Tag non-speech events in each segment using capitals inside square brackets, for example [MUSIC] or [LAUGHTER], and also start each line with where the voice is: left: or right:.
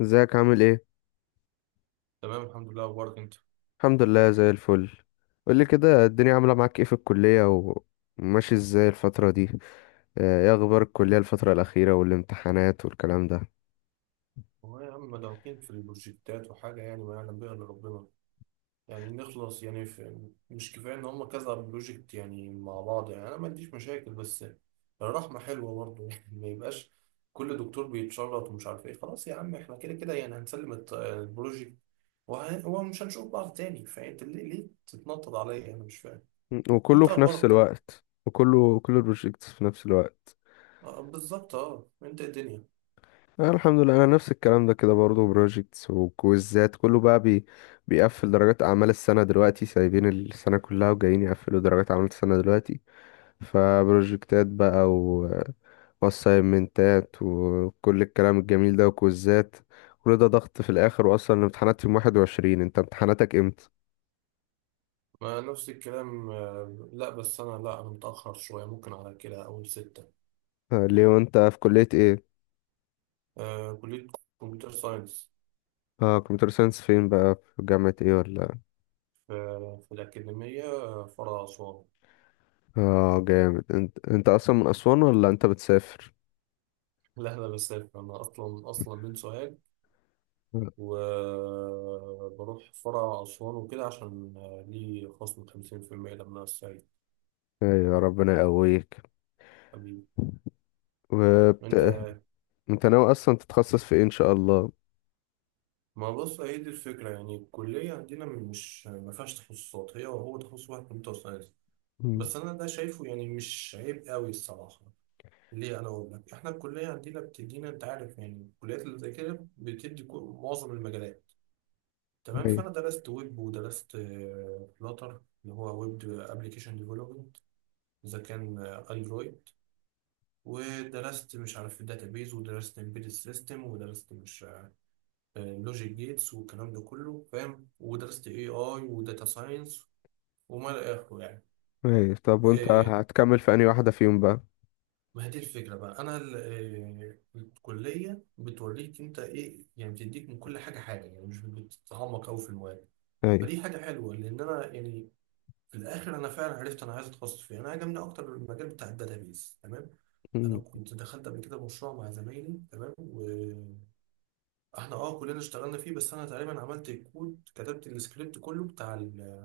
left: ازيك عامل ايه؟
right: تمام، الحمد لله. اخبارك انت؟
left: الحمد لله زي الفل. قولي كده، الدنيا عامله معاك ايه في الكليه، وماشي ازاي الفتره دي؟ ايه اخبار الكليه الفتره الاخيره والامتحانات والكلام ده؟
right: هو يا عم مدعوكين في البروجكتات وحاجه يعني ما يعلم بها الا ربنا. يعني نخلص يعني في مش كفايه ان هم كذا بروجكت يعني مع بعض يعني انا ما عنديش مشاكل، بس الرحمه حلوه برضه [LAUGHS] يعني ما يبقاش كل دكتور بيتشرط ومش عارف ايه. خلاص يا عم احنا كده كده يعني هنسلم البروجكت ومش هنشوف بعض تاني. فانت ليه تتنطط عليا؟ انا مش فاهم.
left: وكله
right: انت
left: في نفس
right: اخبارك طيب؟
left: الوقت، كل البروجيكتس في نفس الوقت؟
right: بالظبط. اه انت إيه الدنيا؟
left: الحمد لله، انا نفس الكلام ده كده برضه، بروجيكتس وكويزات، كله بقى بي بيقفل درجات اعمال السنه دلوقتي. سايبين السنه كلها وجايين يقفلوا درجات اعمال السنه دلوقتي. فبروجكتات بقى واسايمنتات وكل الكلام الجميل ده وكوزات، كل ده ضغط في الاخر. واصلا الامتحانات يوم 21. انت امتحاناتك امتى؟
right: ما نفس الكلام. لا بس أنا، لا أنا متأخر شوية، ممكن على كده أول ستة.
left: ليه؟ وانت في كلية ايه؟
right: كلية كمبيوتر ساينس.
left: اه، كمبيوتر ساينس فين بقى؟ في جامعة ايه ولا؟
right: في في الأكاديمية، فرع أسوان.
left: اه جامد. انت انت اصلا من اسوان ولا انت بتسافر؟
right: [LAUGHS] لا أنا بسافر، أنا أصلا من سوهاج، وبروح فرع أسوان وكده عشان لي خصم خمسين في المية لما أنا السعيد.
left: ايوه، ربنا يقويك.
right: حبيبي.
left: وبت...
right: أنت؟
left: انت ناوي اصلا تتخصص في ايه ان شاء الله؟
right: ما بص، هي دي الفكرة، يعني الكلية عندنا مش ما فيهاش تخصصات، هي وهو تخصص واحد كمبيوتر ساينس.
left: مم.
right: بس أنا ده شايفه يعني مش عيب قوي الصراحة. ليه؟ انا اقول لك احنا الكليه عندنا بتدينا، انت عارف يعني الكليات اللي زي كده بتدي معظم المجالات. تمام،
left: ايوه.
right: فانا درست ويب ودرست فلاتر اللي هو ويب ابلكيشن ديفلوبمنت، اذا كان اندرويد، ودرست مش عارف بيز، ودرست امبيدد سيستم، ودرست مش لوجيك جيتس والكلام ده كله فاهم، ودرست اي اي وداتا ساينس، وما الى اخره يعني.
left: ايوه طب وانت
right: آه،
left: هتكمل في انهي واحدة فيهم بقى؟
right: ما هي دي الفكرة بقى. أنا ال- آه، الكلية بتوريك أنت إيه، يعني بتديك من كل حاجة حاجة، يعني مش بتتعمق أوي في المواد.
left: ايوه.
right: فدي حاجة حلوة، لأن أنا يعني في الآخر أنا فعلا عرفت أنا عايز أتخصص فيه. أنا عجبني أكتر المجال بتاع الداتابيز. تمام، أنا
left: مم.
right: كنت دخلت قبل كده مشروع مع زمايلي، تمام، وإحنا أه كلنا اشتغلنا فيه، بس أنا تقريبا عملت الكود، كتبت السكريبت كله بتاع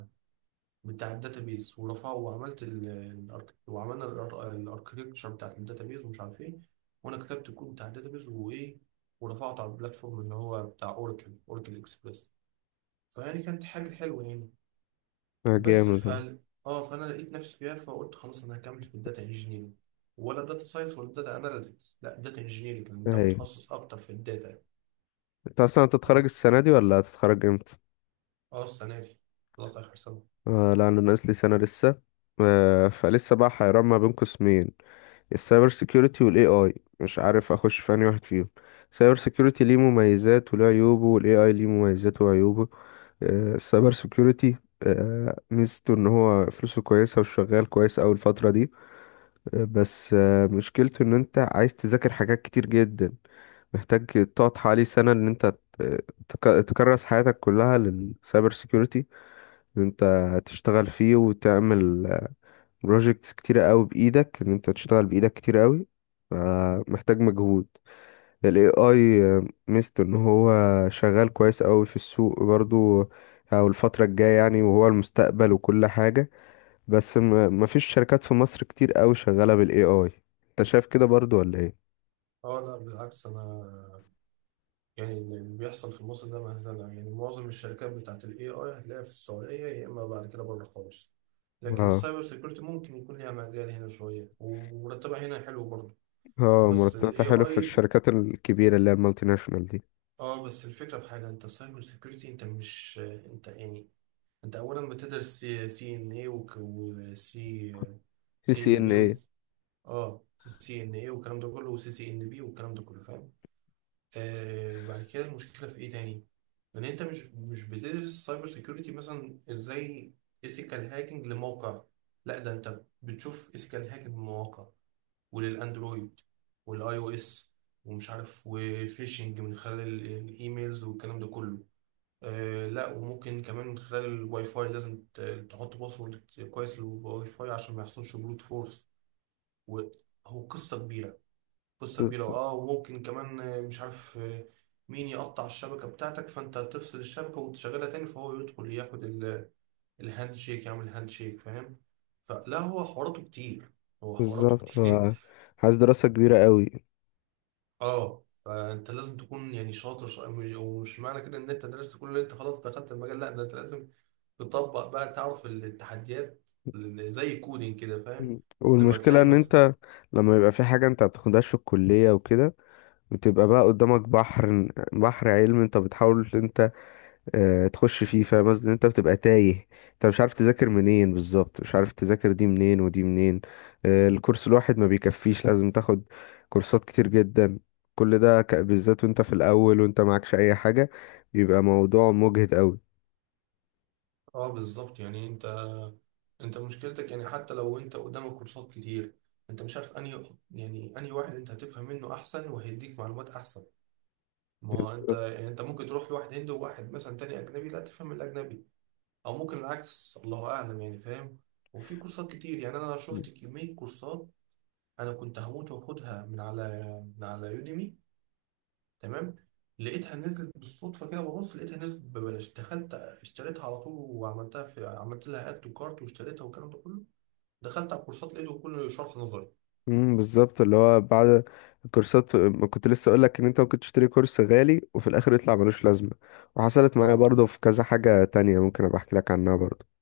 right: بتاع الداتابيز ورفعه، وعملت وعملنا الاركتكتشر بتاعت الداتابيز ومش عارف ايه، وانا كتبت الكود بتاع الداتابيز وايه، ورفعته على البلاتفورم اللي هو بتاع اوراكل، اوراكل اكسبريس. فيعني كانت حاجه حلوه يعني. بس ف
left: جامد.
right: اه فانا لقيت نفسي فيها، فقلت خلاص انا هكمل في الداتا انجينيرنج، ولا داتا ساينس ولا داتا اناليتكس. لا، داتا انجينيرنج، لان ده
left: ايوه،
right: متخصص اكتر في الداتا.
left: انت اصلا هتتخرج
right: بس
left: السنه دي ولا هتتخرج امتى؟
right: اه السنه دي، خلاص اخر سنه.
left: آه لا، انا ناقص لي سنه لسه. آه، فلسه بقى حيران ما بين قسمين، السايبر سيكيورتي والاي اي. مش عارف اخش في انهي واحد فيهم. السايبر سيكيورتي ليه مميزات وليه عيوبه، والاي اي ليه مميزاته وعيوبه. آه، السايبر سيكيورتي، آه، ميزته ان هو فلوسه كويسه وشغال كويس اوي الفتره دي. آه بس آه، مشكلته ان انت عايز تذاكر حاجات كتير جدا. محتاج تقعد حوالي سنه ان انت آه، تكرس حياتك كلها للسايبر سيكيورتي. ان انت هتشتغل فيه وتعمل بروجيكتس كتيرة قوي بايدك، ان انت تشتغل بايدك كتير قوي، فمحتاج مجهود. ال AI ميزته ان هو شغال كويس قوي في السوق برضو، او الفترة الجاية يعني، وهو المستقبل وكل حاجة. بس مفيش شركات في مصر كتير قوي شغالة بال AI. انت شايف كده برضو ولا ايه؟
right: اه لا بالعكس. انا يعني اللي بيحصل في مصر ده مهزلة، يعني معظم الشركات بتاعت ال AI هتلاقيها في السعودية، يا إما بعد كده بره خالص. لكن
left: اه.
right: السايبر سيكيورتي ممكن يكون ليها مجال هنا شوية، ومرتبها هنا حلو برضه.
left: اه،
right: بس ال
left: مرتباتها حلو في
right: AI،
left: الشركات الكبيرة اللي هي المالتي ناشونال دي.
right: اه بس الفكرة في حاجة، انت السايبر سيكيورتي انت مش انت يعني، انت أولا بتدرس سي ان اي سي
left: سي
right: ان
left: ان
right: بي.
left: ايه؟
right: اه سي ان اي والكلام ده كله، وسي سي ان بي والكلام ده كله فاهم. آه بعد كده المشكلة في إيه تاني؟ إن أنت مش بتدرس سايبر سيكيورتي مثلا إزاي، إيثيكال هاكينج لموقع، لا، ده أنت بتشوف إيثيكال هاكينج لمواقع وللأندرويد والأي أو إس ومش عارف، وفيشنج من خلال الإيميلز والكلام ده كله، آه لا، وممكن كمان من خلال الواي فاي لازم تحط باسورد كويس للواي فاي عشان ما يحصلش بروت فورس، وهو قصة كبيرة. قصة كبيرة اه، وممكن كمان مش عارف مين يقطع الشبكة بتاعتك، فانت تفصل الشبكة وتشغلها تاني فهو يدخل ياخد الهاند شيك، يعمل هاند شيك فاهم. فلا هو حواراته كتير. هو حواراته [LAUGHS]
left: بالظبط،
right: كتير.
left: آه. عايز دراسة كبيرة قوي.
right: اه فانت لازم تكون يعني شاطر، ومش معنى كده ان انت درست كل اللي انت، خلاص دخلت المجال. لا ده انت لازم تطبق بقى، تعرف التحديات زي الكودينج كده فاهم.
left: مم.
right: لما
left: والمشكلة
right: تلاقي
left: ان
right: مثلا
left: انت لما يبقى في حاجة انت بتاخدهاش في الكلية وكده، بتبقى بقى قدامك بحر، بحر علم، انت بتحاول ان انت تخش فيه، فاهم قصدي؟ انت بتبقى تايه، انت مش عارف تذاكر منين بالظبط، مش عارف تذاكر دي منين ودي منين. الكورس الواحد ما بيكفيش، لازم تاخد كورسات كتير جدا. كل ده بالذات وانت في الاول وانت معكش اي حاجة، بيبقى موضوع مجهد قوي.
right: اه بالظبط، يعني انت، انت مشكلتك يعني، حتى لو انت قدامك كورسات كتير، انت مش عارف انهي، يعني انهي واحد انت هتفهم منه احسن وهيديك معلومات احسن. ما هو انت يعني، انت ممكن تروح لواحد هندي وواحد مثلا تاني اجنبي لا تفهم الاجنبي، او ممكن العكس، الله اعلم يعني فاهم. وفي كورسات كتير يعني، انا شفت كمية كورسات انا كنت هموت واخدها من على يوديمي. تمام، لقيتها نزلت بالصدفة كده، ببص لقيتها نزلت ببلاش، دخلت اشتريتها على طول وعملتها، في عملت لها اد وكارت واشتريتها والكلام ده كله، دخلت على كورسات لقيته كله شرح نظري.
left: امم، بالظبط. اللي هو بعد الكورسات، ما كنت لسه اقول لك ان انت ممكن تشتري كورس غالي وفي الاخر يطلع ملوش لازمه، وحصلت معايا
right: اه
left: برضه في كذا حاجه تانية، ممكن ابقى احكي لك عنها برضه.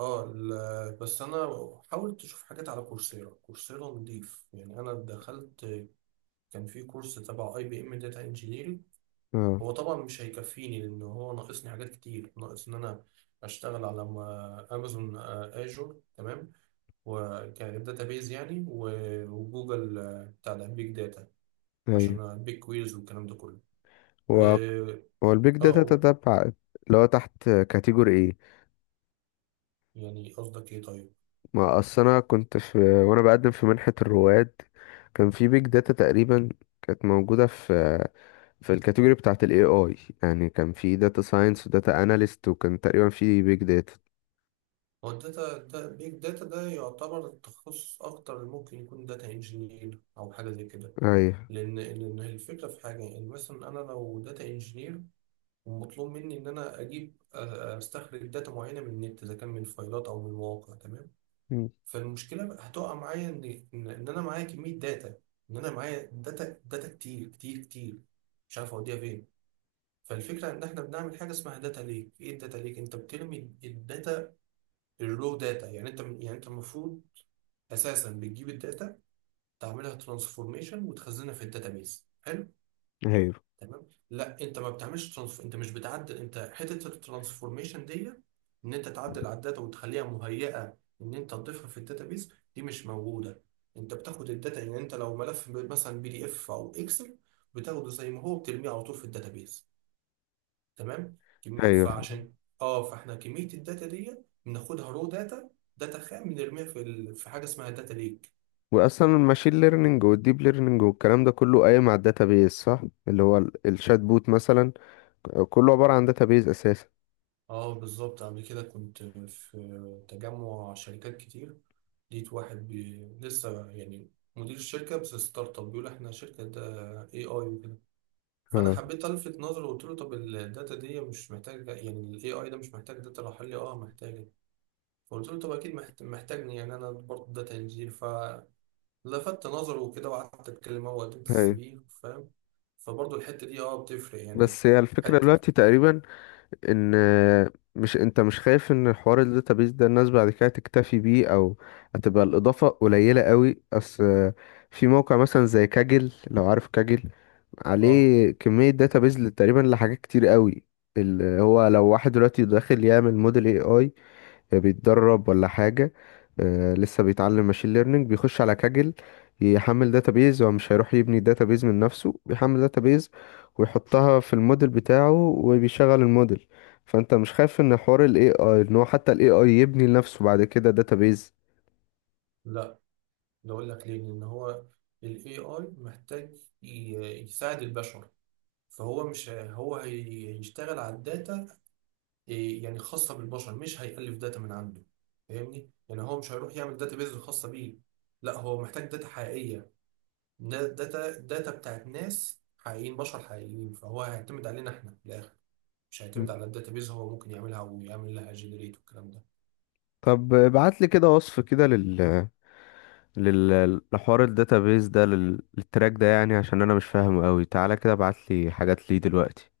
right: بس انا حاولت اشوف حاجات على كورسيرا. كورسيرا نضيف يعني. انا دخلت كان في كورس تبع اي بي ام داتا انجينيرنج.
left: اه.
right: هو طبعا مش هيكفيني، لان هو ناقصني حاجات كتير، ناقص ان انا اشتغل على امازون اجور تمام، وكداتا بيز يعني، وجوجل بتاع البيج داتا،
left: ايوه.
right: عشان بيج كويرز والكلام ده كله.
left: هو
right: اه
left: هو البيج داتا
right: قول.
left: تتبع، اللي هو تحت كاتيجوري ايه؟
right: يعني قصدك ايه طيب؟
left: ما اصل انا كنت في، وانا بقدم في منحه الرواد، كان في بيج داتا تقريبا، كانت موجوده في في الكاتيجوري بتاعه الاي اي. يعني كان في داتا ساينس وداتا اناليست، وكان تقريبا في بيج داتا.
right: هو الداتا دا، بيج داتا ده يعتبر تخصص أكتر، اللي ممكن يكون داتا انجينير أو حاجة زي كده.
left: ايوه.
right: لأن الفكرة في حاجة، يعني مثلا أنا لو داتا انجينير ومطلوب مني إن أنا أجيب أستخرج داتا معينة من النت، إذا كان من فايلات أو من مواقع تمام.
left: مم.
right: فالمشكلة بقى هتقع معايا، إن أنا معايا كمية داتا، إن أنا معايا داتا كتير كتير كتير، مش عارف أوديها فين. فالفكرة إن إحنا بنعمل حاجة اسمها داتا ليك. إيه الداتا ليك؟ أنت بترمي الداتا، الرو داتا، يعني انت يعني انت المفروض اساسا بتجيب الداتا، تعملها ترانسفورميشن وتخزنها في الداتابيس، حلو.
left: ايوه.
right: تمام لا، انت ما انت مش بتعدل، انت حته الترانسفورميشن دي ان انت تعدل على الداتا وتخليها مهيئه ان انت تضيفها في الداتابيس، دي مش موجوده. انت بتاخد الداتا، يعني انت لو ملف مثلا بي دي اف او اكسل، بتاخده زي ما هو بترميه على طول في الداتابيس. تمام
left: ايوه.
right: فعشان اه، فاحنا كميه الداتا دي بناخدها رو داتا، داتا خام، بنرميها في في حاجه اسمها داتا ليك.
left: واصلا الماشين ليرنينج والديب ليرنينج والكلام ده كله قايم على الداتابيز، صح؟ اللي هو الشات بوت مثلا، كله عباره عن داتابيز اساسا.
right: اه بالظبط، قبل كده كنت في تجمع شركات كتير، لقيت واحد لسه يعني مدير الشركه بس، ستارت اب، بيقول احنا شركه ده اي اي وكده. فانا
left: اه.
right: حبيت الفت نظره وقلت له طب الداتا دي مش محتاجه؟ يعني الاي اي ده مش محتاج داتا؟ راح قال لي اه محتاجه. فقلت له طب اكيد محتاجني، يعني انا برضه داتا انجينير ف لفت نظره وكده وقعدت اتكلم، هو قدمت
left: ايوه.
right: السي في فاهم. فبرضه الحته دي اه بتفرق يعني.
left: بس هي الفكره
right: حته
left: دلوقتي تقريبا، ان مش انت مش خايف ان حوار الداتابيز ده الناس بعد كده تكتفي بيه، او هتبقى الاضافه قليله قوي؟ اصل في موقع مثلا زي كاجل، لو عارف كاجل،
right: اه
left: عليه كمية داتابيز تقريبا لحاجات كتير قوي. اللي هو لو واحد دلوقتي داخل يعمل موديل اي اي، بيتدرب ولا حاجة، لسه بيتعلم ماشين ليرنينج، بيخش على كاجل يحمل داتابيز، هو مش هيروح يبني داتابيز من نفسه، بيحمل داتابيز ويحطها في الموديل بتاعه وبيشغل الموديل. فانت مش خايف ان حوار الاي اي ان هو حتى الاي اي يبني لنفسه بعد كده داتابيز؟
right: لا، ده اقول لك ليه. لان هو الاي اي محتاج يساعد البشر، فهو مش ه- هو هي- هيشتغل على الداتا، إيه، يعني خاصه بالبشر، مش هيألف داتا من عنده. فاهمني، يعني هو مش هيروح يعمل داتا بيز خاصه بيه، لا هو محتاج داتا حقيقيه، داتا بتاعت ناس حقيقيين بشر حقيقيين. فهو هيعتمد علينا احنا في الاخر، مش
left: مم.
right: هيعتمد على الداتابيز. هو ممكن يعملها ويعمل لها جنريت والكلام ده
left: طب ابعت لي كده وصف كده لل لحوار الداتابيز ده، للتراك ده يعني، عشان انا مش فاهمه قوي. تعالى كده ابعت لي حاجات ليه دلوقتي.